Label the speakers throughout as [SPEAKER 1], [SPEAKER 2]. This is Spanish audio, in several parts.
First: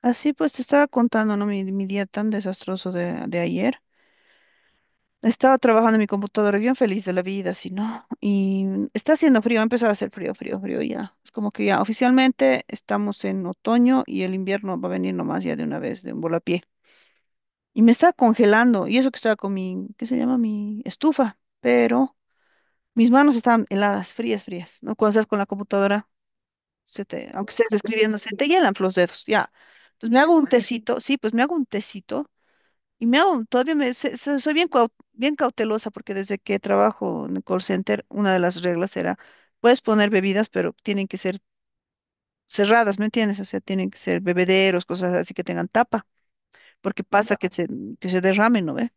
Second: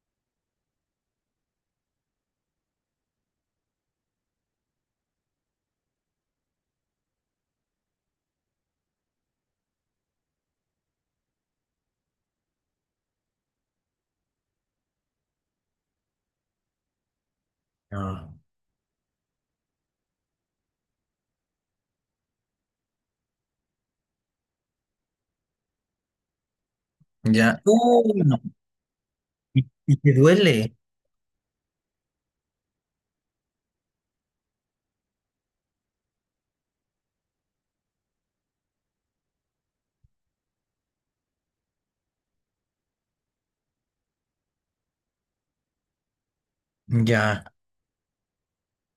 [SPEAKER 1] Así pues te estaba contando, ¿no? Mi día tan desastroso de ayer. Estaba trabajando en mi computadora bien feliz de la vida, así, ¿no? Y está haciendo frío, ha empezado a hacer frío, frío, frío ya. Es como que ya oficialmente estamos en otoño y el invierno va a venir nomás ya de una vez, de un volapié. Y me estaba
[SPEAKER 2] Ah,
[SPEAKER 1] congelando, y eso que estaba con mi, ¿qué se llama? Mi estufa, pero mis manos estaban heladas, frías, frías, ¿no? Cuando estás con la computadora, se te, aunque
[SPEAKER 2] ya.
[SPEAKER 1] estés escribiendo, se
[SPEAKER 2] No.
[SPEAKER 1] te hielan los dedos, ya.
[SPEAKER 2] Y
[SPEAKER 1] Entonces
[SPEAKER 2] te
[SPEAKER 1] me hago un
[SPEAKER 2] duele.
[SPEAKER 1] tecito, sí, pues me hago un tecito. Todavía me, soy bien, bien cautelosa porque desde que trabajo en el call center, una de las reglas era, puedes poner bebidas, pero tienen que ser cerradas, ¿me entiendes? O sea, tienen que ser bebederos, cosas así que tengan tapa, porque pasa, ya,
[SPEAKER 2] Ya,
[SPEAKER 1] que se derramen, ¿no ve?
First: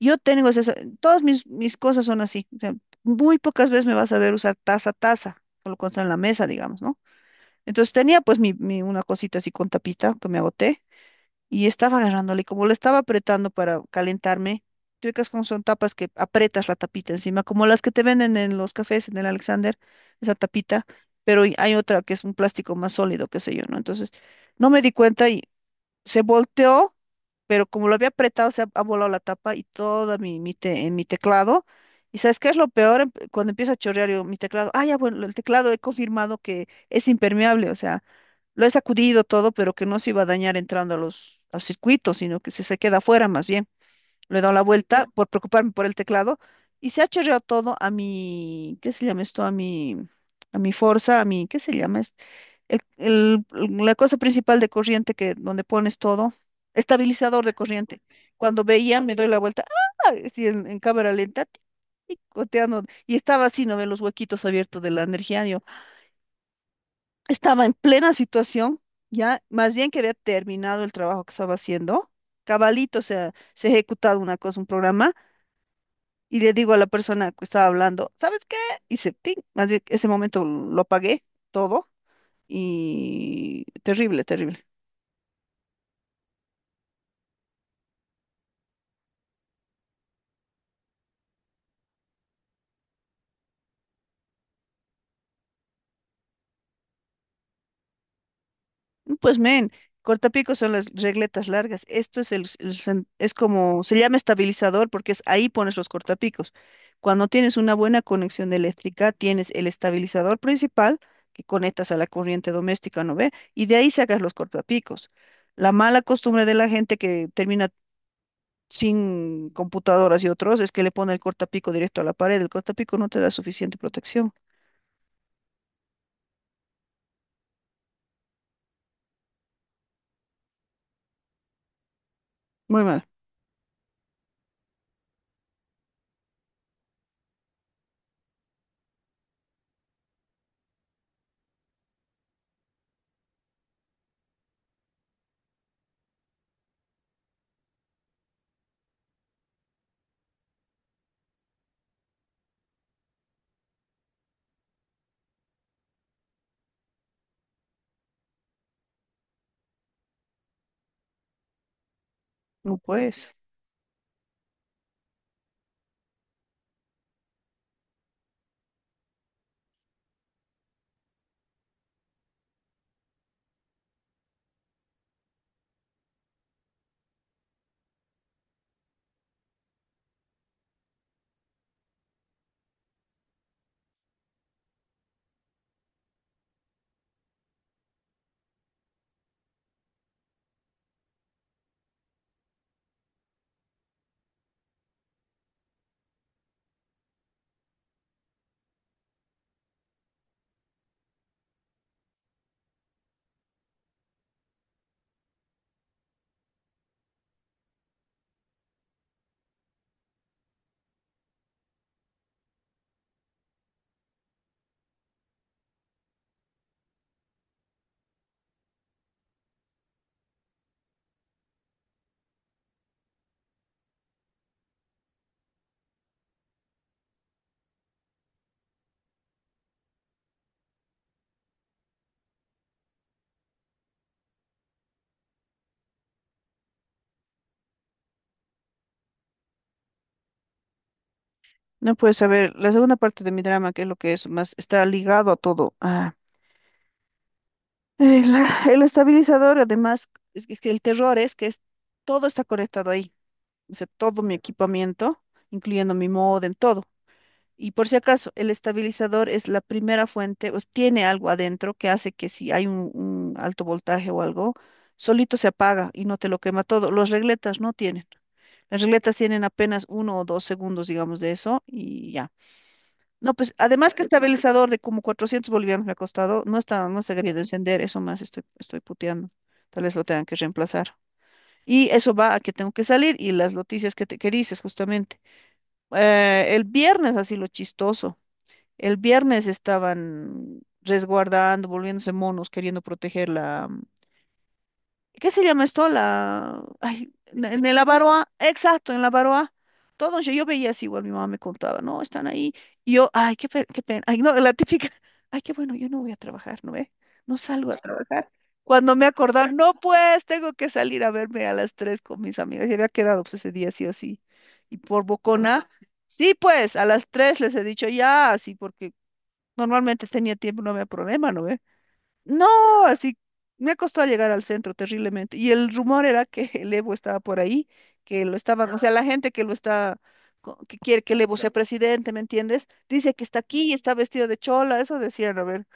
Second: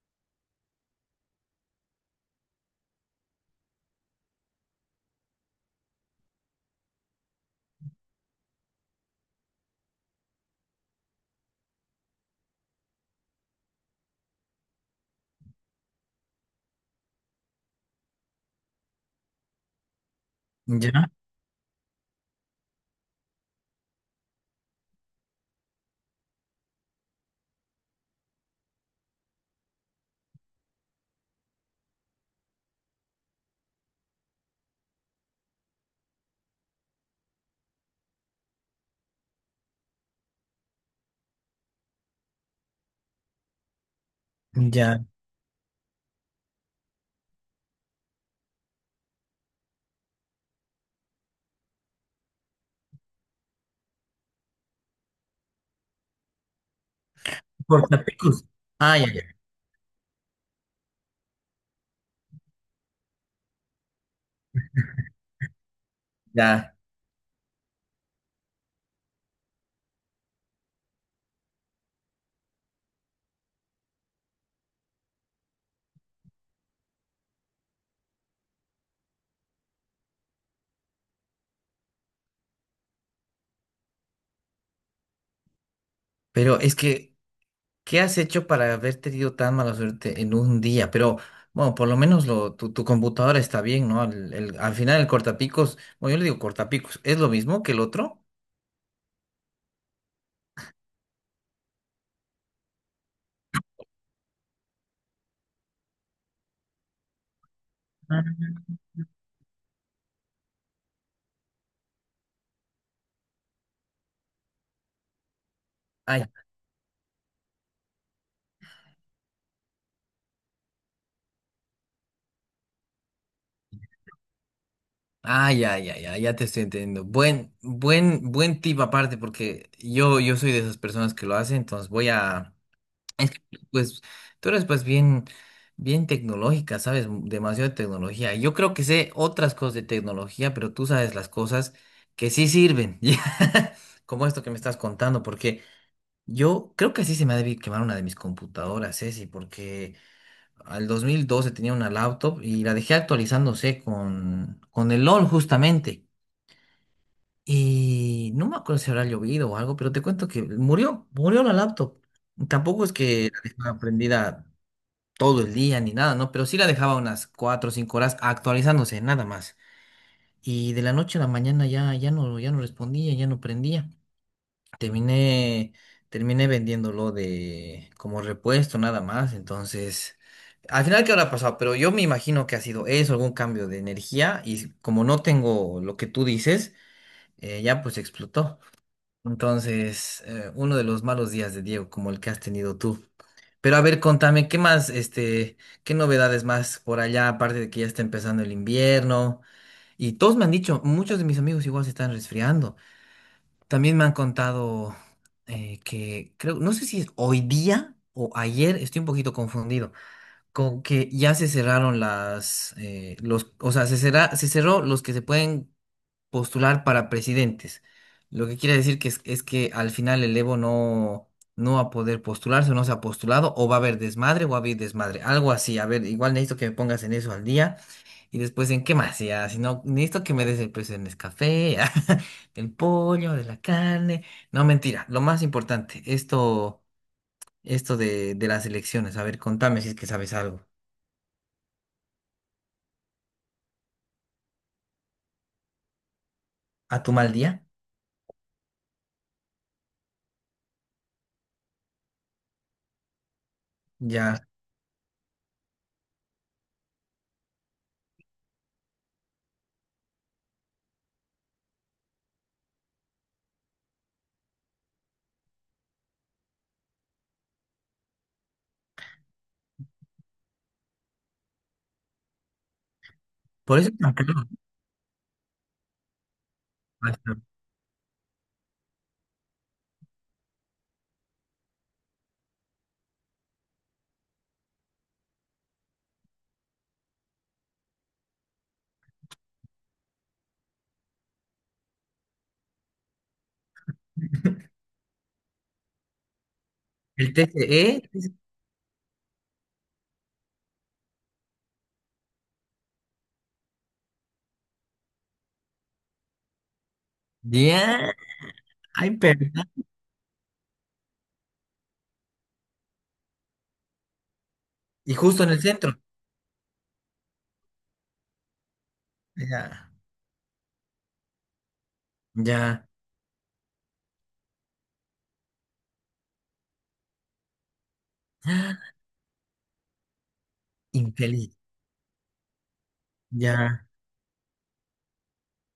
[SPEAKER 1] Yo tengo esas, todas mis cosas son así, o sea, muy pocas veces me vas a ver usar taza, taza, solo cuando está en la mesa, digamos, ¿no? Entonces tenía pues una cosita así con tapita que me agoté y estaba agarrándole, y como le estaba apretando para calentarme, tú ubicas como son tapas que apretas la tapita encima, como las que te venden en los cafés, en el Alexander, esa tapita,
[SPEAKER 2] ya,
[SPEAKER 1] pero y hay otra que es un plástico más sólido, qué sé yo, ¿no? Entonces, no me di cuenta y se volteó pero como lo había apretado, ha volado la tapa y toda mi, en mi teclado. ¿Y sabes qué es lo peor? Cuando empieza a chorrear yo, mi teclado, ah, ya, bueno, el teclado he confirmado que es impermeable, o sea, lo he sacudido todo, pero que no se iba a dañar entrando a los, al circuito, sino que se queda afuera más bien. Le he dado la
[SPEAKER 2] ya.
[SPEAKER 1] vuelta por preocuparme por el teclado y se ha chorreado todo a mi, ¿qué se llama esto? A mi Forza, a mi, ¿qué se llama? el- el- la cosa principal de corriente que donde pones todo, estabilizador de corriente.
[SPEAKER 2] Cortapicos.
[SPEAKER 1] Cuando
[SPEAKER 2] Ah,
[SPEAKER 1] veía,
[SPEAKER 2] ya,
[SPEAKER 1] me
[SPEAKER 2] ya,
[SPEAKER 1] doy la vuelta, ¡ah! Así en cámara lenta, tic, tic, goteando, y estaba así, no ve los huequitos abiertos de la energía. Yo
[SPEAKER 2] ya.
[SPEAKER 1] estaba en plena situación, ya más bien que había terminado el trabajo que estaba haciendo. Cabalito, o sea, se ha ejecutado una cosa, un programa, y le digo a la persona que estaba hablando, ¿sabes qué? Y se, ¡ting! Más bien, ese momento lo apagué todo, y terrible, terrible.
[SPEAKER 2] Pero es que, ¿qué has hecho para haber tenido tan mala suerte en un día? Pero, bueno, por lo menos lo, tu computadora está bien, ¿no? Al final el cortapicos, bueno, yo le digo cortapicos, ¿es lo mismo que el otro?
[SPEAKER 1] Pues men, cortapicos son las regletas largas. Esto es el, s- el sen- es como, se llama estabilizador porque es ahí pones los cortapicos. Cuando tienes una buena
[SPEAKER 2] Ah,
[SPEAKER 1] conexión eléctrica, tienes el estabilizador principal que conectas a la corriente doméstica, ¿no ve? Y de ahí sacas los cortapicos. La mala
[SPEAKER 2] ay,
[SPEAKER 1] costumbre de la gente que termina sin computadoras y otros es que le pone el cortapico directo a la pared. El cortapico no te da suficiente protección.
[SPEAKER 2] ah, ya, ya, ya, ya te estoy entendiendo. Buen tip aparte, porque yo soy de esas personas que lo hacen, entonces voy a.
[SPEAKER 1] Muy mal.
[SPEAKER 2] Es que, pues, tú eres pues bien, bien tecnológica, sabes demasiado de tecnología. Yo creo que sé otras cosas de tecnología, pero tú sabes las cosas que sí sirven, ya, como esto que me estás contando, porque yo creo que así se me ha debido quemar una de mis computadoras, Ceci, porque al 2012 tenía una laptop y la dejé actualizándose con el LOL justamente. Y no me acuerdo si habrá llovido o algo, pero te cuento que murió, murió la laptop.
[SPEAKER 1] No
[SPEAKER 2] Tampoco es que
[SPEAKER 1] pues.
[SPEAKER 2] la dejaba prendida todo el día ni nada, ¿no? Pero sí la dejaba unas cuatro o cinco horas actualizándose, nada más. Y de la noche a la mañana ya, ya no respondía, ya no prendía. Terminé, terminé vendiéndolo de como repuesto, nada más. Entonces, al final, ¿qué habrá pasado? Pero yo me imagino que ha sido eso, algún cambio de energía. Y como no tengo lo que tú dices, ya pues explotó. Entonces, uno de los malos días de Diego, como el que has tenido tú. Pero a ver, contame, ¿qué más, qué novedades más por allá, aparte de que ya está empezando el invierno? Y todos me han dicho, muchos de mis amigos igual se están resfriando. También me han contado que, creo, no sé si es hoy día o ayer, estoy un poquito confundido, con que ya se cerraron las, los, o sea, se cerró los que se pueden postular para presidentes. Lo que quiere decir que es que al final el Evo no, no va a poder postularse, o no se ha postulado, o va a haber desmadre, o va a haber desmadre. Algo así. A ver, igual necesito que me pongas en eso al día. Y después en qué más, ya, si no, necesito que me des el precio del Nescafé, del pollo, de la carne. No, mentira. Lo más importante, esto de las elecciones. A ver, contame si es que sabes algo.
[SPEAKER 1] No puedes saber, la segunda parte de mi drama, que es lo que es más, está ligado a todo. Ah,
[SPEAKER 2] ¿A tu mal día?
[SPEAKER 1] el, el estabilizador, además, es que el terror es que es, todo está conectado ahí. O sea, todo mi
[SPEAKER 2] Ya.
[SPEAKER 1] equipamiento, incluyendo mi módem, todo. Y por si acaso, el estabilizador es la primera fuente, tiene algo adentro que hace que si hay un alto voltaje o algo, solito se apaga y no te lo quema todo. Los regletas no tienen. Las regletas tienen apenas 1 o 2 segundos, digamos, de eso y ya. No, pues
[SPEAKER 2] Por eso
[SPEAKER 1] además
[SPEAKER 2] es
[SPEAKER 1] que
[SPEAKER 2] tan caro.
[SPEAKER 1] estabilizador de como 400 bolivianos me ha costado, no está queriendo encender, eso más estoy puteando. Tal vez lo tengan que reemplazar. Y eso va a que tengo que salir y las noticias que, te, que dices justamente. El viernes, así lo chistoso, el viernes estaban resguardando, volviéndose monos, queriendo proteger la, ¿qué se llama esto? La, ay,
[SPEAKER 2] El
[SPEAKER 1] en el
[SPEAKER 2] TCE.
[SPEAKER 1] Avaroa, exacto, en la Avaroa. Todo, yo veía así, igual mi mamá me contaba, no, están ahí. Y yo, ay, qué, qué pena. Ay, no, la típica, ay, qué bueno, yo no voy a trabajar, ¿no ve? No salgo a
[SPEAKER 2] Ya.
[SPEAKER 1] trabajar. Cuando me
[SPEAKER 2] Ay,
[SPEAKER 1] acordaba,
[SPEAKER 2] perdón.
[SPEAKER 1] no, pues, tengo que salir a verme a las 3 con mis amigas. Y había quedado, pues, ese día sí o sí. Y por
[SPEAKER 2] Y justo en el
[SPEAKER 1] bocona,
[SPEAKER 2] centro.
[SPEAKER 1] sí, pues, a las 3 les he dicho ya, así, porque
[SPEAKER 2] Ya,
[SPEAKER 1] normalmente tenía tiempo, no había problema, ¿no ve? No,
[SPEAKER 2] ya.
[SPEAKER 1] así me ha costado llegar al centro terriblemente. Y el rumor era que el Evo estaba por ahí, que lo estaban, o sea, la gente que lo está, que quiere que el Evo sea
[SPEAKER 2] Infeliz.
[SPEAKER 1] presidente, ¿me entiendes? Dice que está aquí y
[SPEAKER 2] Ya.
[SPEAKER 1] está vestido de chola, eso decían, a ver.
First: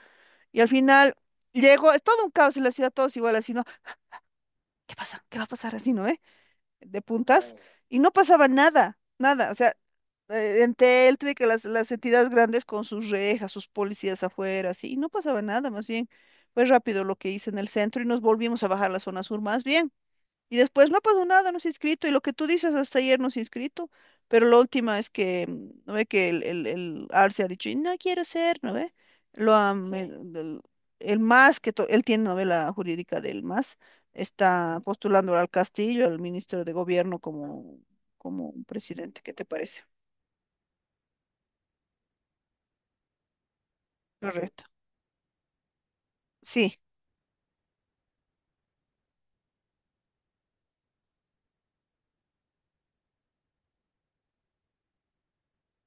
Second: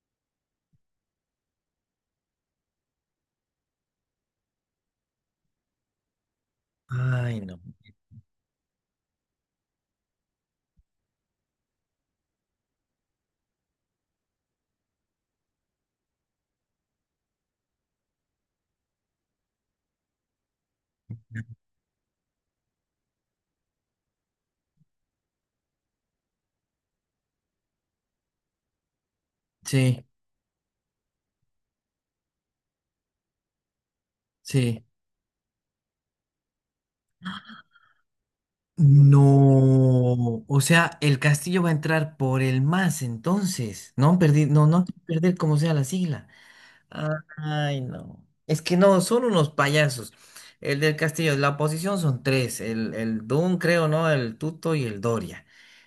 [SPEAKER 1] Y al final llegó, es todo un caos en la ciudad, todos igual así, ¿no? ¿Qué pasa? ¿Qué va a pasar así, no? ¿Eh? De
[SPEAKER 2] Ay,
[SPEAKER 1] puntas
[SPEAKER 2] no.
[SPEAKER 1] y no pasaba nada, nada. O sea, Entel, tuve que las entidades grandes con sus rejas, sus policías afuera, así, y no pasaba nada, más bien fue rápido lo que hice en el centro y nos volvimos a bajar a la zona sur, más bien. Y después no ha pasado nada, no se ha inscrito. Y lo que tú dices hasta ayer no se ha inscrito. Pero la última es que, ¿no ve? Que el Arce ha dicho, no quiero ser, ¿no ve? Lo han, sí,
[SPEAKER 2] Sí,
[SPEAKER 1] el MAS, que él tiene novela jurídica del MAS, está
[SPEAKER 2] sí.
[SPEAKER 1] postulando al Castillo, al ministro de Gobierno, como, como un presidente. ¿Qué te parece?
[SPEAKER 2] No. O sea, el castillo va a entrar por el más entonces. No perdí,
[SPEAKER 1] Correcto.
[SPEAKER 2] no, no perder como sea la sigla.
[SPEAKER 1] Sí.
[SPEAKER 2] Ay, no. Es que no, son unos payasos. El del Castillo, la oposición son tres, el Dun, creo, ¿no? El Tuto y el Doria.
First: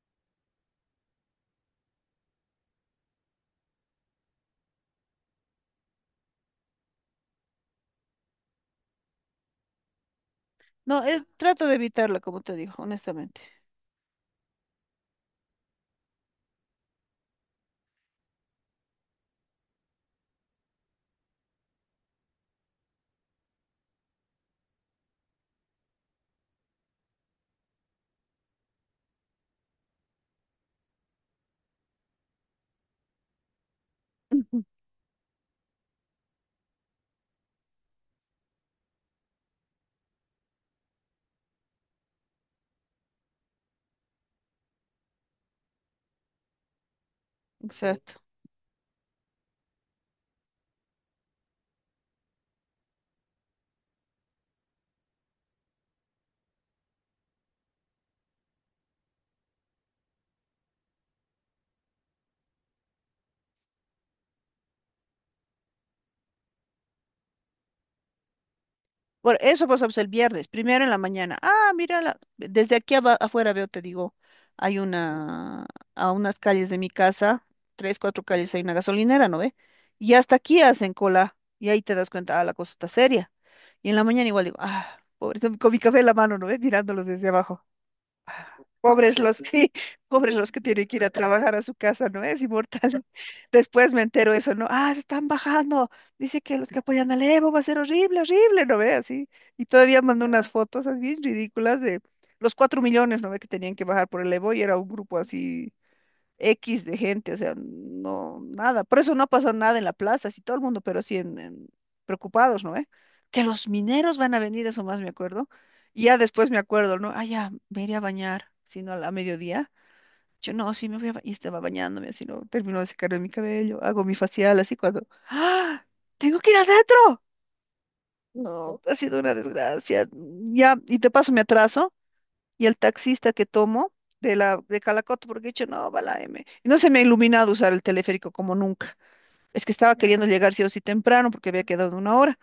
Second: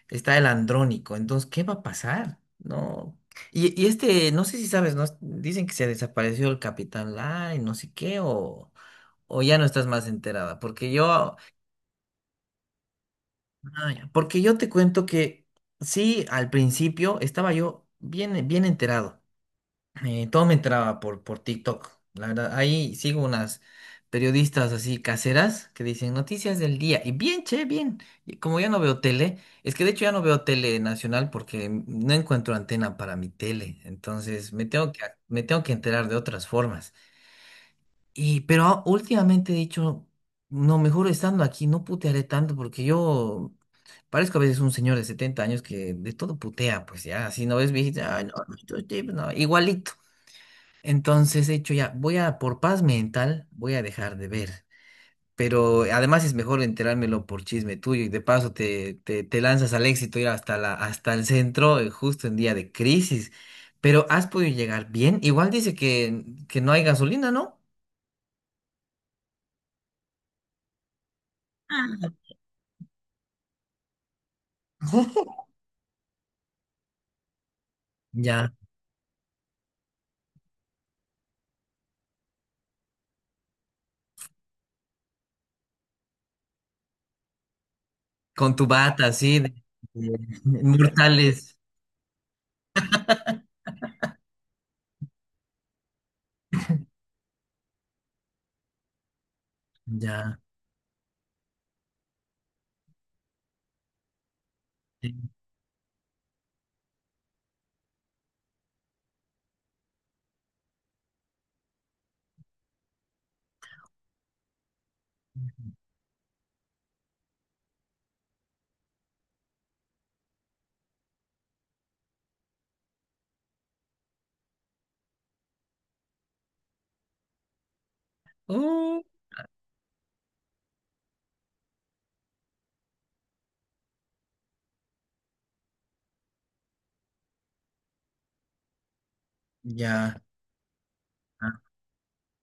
[SPEAKER 2] Está el Andrónico. Entonces, ¿qué va a pasar? No. Y este, no sé si sabes, ¿no? Dicen que se desapareció el Capitán Lai, no sé qué, o ya no estás más enterada. Porque
[SPEAKER 1] No, es,
[SPEAKER 2] yo,
[SPEAKER 1] trato de evitarla, como te digo, honestamente.
[SPEAKER 2] ay, porque yo te cuento que sí, al principio estaba yo bien, bien enterado. Todo me entraba por TikTok. La verdad, ahí sigo unas periodistas así caseras que dicen noticias del día. Y bien, che, bien. Y como ya no veo tele, es que de hecho ya no veo tele nacional porque no encuentro antena para mi tele. Entonces
[SPEAKER 1] Sí.
[SPEAKER 2] me tengo que enterar de otras formas. Y, pero últimamente he dicho, no, mejor estando aquí, no putearé tanto porque yo parezco a veces un señor de 70 años que de todo putea, pues ya, si no ves viejito,
[SPEAKER 1] Exacto.
[SPEAKER 2] ay, no, estos tipos, no, no, no". Igualito. Entonces he dicho ya, voy a, por paz mental, voy a dejar de ver. Pero además es mejor enterármelo por chisme tuyo y de paso te, te lanzas al éxito ir hasta la, hasta el centro justo en día de crisis. Pero has podido llegar bien. Igual dice que no hay gasolina, ¿no?
[SPEAKER 1] Por eso pasamos el viernes, primero en la mañana. Ah, mira,
[SPEAKER 2] Ah.
[SPEAKER 1] desde aquí afuera veo, te digo, hay una, a unas calles de mi casa, tres, cuatro
[SPEAKER 2] Ya,
[SPEAKER 1] calles hay una gasolinera, ¿no ve? Y hasta aquí hacen cola, y ahí te das cuenta, ah, la cosa está seria. Y en la mañana igual digo, ah, pobre, con mi café en la mano, ¿no ve? Mirándolos desde abajo.
[SPEAKER 2] con tu bata
[SPEAKER 1] Pobres los
[SPEAKER 2] así, de,
[SPEAKER 1] que, pobres los que
[SPEAKER 2] de-
[SPEAKER 1] tienen que ir a trabajar
[SPEAKER 2] mortales.
[SPEAKER 1] a su casa, ¿no? Es inmortal. Después me entero eso, ¿no? Ah, se están bajando. Dice que los que apoyan al Evo va a ser horrible, horrible, ¿no ve? Así. Y todavía mandó
[SPEAKER 2] Ya.
[SPEAKER 1] unas fotos así ridículas de los 4 millones, ¿no ve? Que tenían que bajar por el Evo y era un
[SPEAKER 2] Sí.
[SPEAKER 1] grupo así X de gente, o sea, no, nada. Por eso no pasó nada en la plaza, así todo el mundo, pero sí preocupados, ¿no? ¿Eh? Que los mineros van a venir, eso más me acuerdo. Y ya después me acuerdo, ¿no? Ah, ya, me iré a bañar, sino a, a mediodía. Yo, no, sí, me voy a bañar. Y estaba bañándome, así, ¿no? Termino de secarme mi cabello, hago mi facial, así cuando, ¡ah! ¡Tengo que ir adentro! No, ha
[SPEAKER 2] Oh,
[SPEAKER 1] sido una desgracia. Ya, y te paso mi atraso y el taxista que tomo de la de Calacoto, porque he dicho, no, va la M. Y no se me ha iluminado usar el teleférico como nunca. Es que estaba
[SPEAKER 2] ya.
[SPEAKER 1] queriendo llegar sí o sí temprano porque
[SPEAKER 2] Ah,
[SPEAKER 1] había quedado una hora.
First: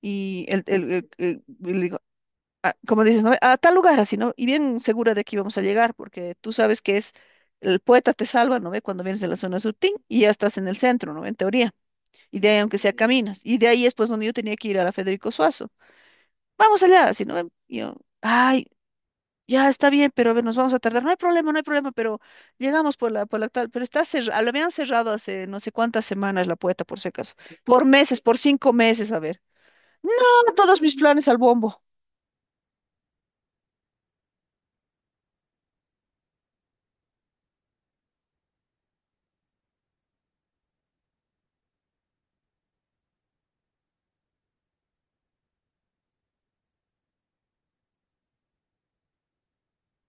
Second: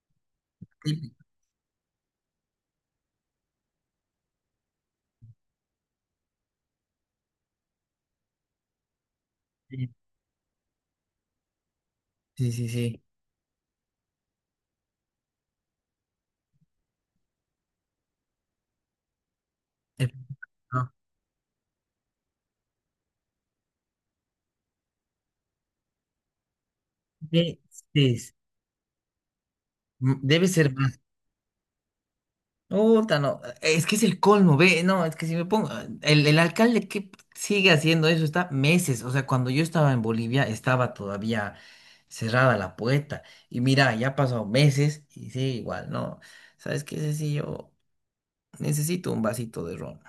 [SPEAKER 1] Y el, el- el-
[SPEAKER 2] sí,
[SPEAKER 1] el- y le digo, como dices, ¿no? A tal lugar así, ¿no? Y bien segura de que íbamos a llegar, porque tú sabes que es el poeta te salva, ¿no ve? Cuando vienes de la zona sur,
[SPEAKER 2] sí,
[SPEAKER 1] ¡ting! Y ya estás en el centro, ¿no? En teoría. Y de
[SPEAKER 2] sí,
[SPEAKER 1] ahí,
[SPEAKER 2] sí,
[SPEAKER 1] aunque sea, sí,
[SPEAKER 2] sí.
[SPEAKER 1] caminas. Y de ahí es pues donde yo tenía que ir a la Federico Suazo. Vamos allá, así, ¿no? Y yo, ay. Ya está bien,
[SPEAKER 2] El-
[SPEAKER 1] pero a ver, nos vamos a
[SPEAKER 2] ah,
[SPEAKER 1] tardar. No hay problema, no hay problema, pero llegamos por la tal. Pero está cerrado, lo habían cerrado hace no sé cuántas semanas la puerta, por si acaso.
[SPEAKER 2] sí,
[SPEAKER 1] Por
[SPEAKER 2] sí,
[SPEAKER 1] meses, por 5 meses, a ver. No,
[SPEAKER 2] m- debe ser
[SPEAKER 1] todos mis
[SPEAKER 2] más.
[SPEAKER 1] planes al bombo.
[SPEAKER 2] Puta, no. Es que es el colmo, ve. No, es que si me pongo el alcalde que sigue haciendo eso está meses. O sea, cuando yo estaba en Bolivia, estaba todavía cerrada la puerta. Y mira, ya ha pasado meses y sigue igual, ¿no? ¿Sabes qué, Ceci? Yo necesito un vasito de ron.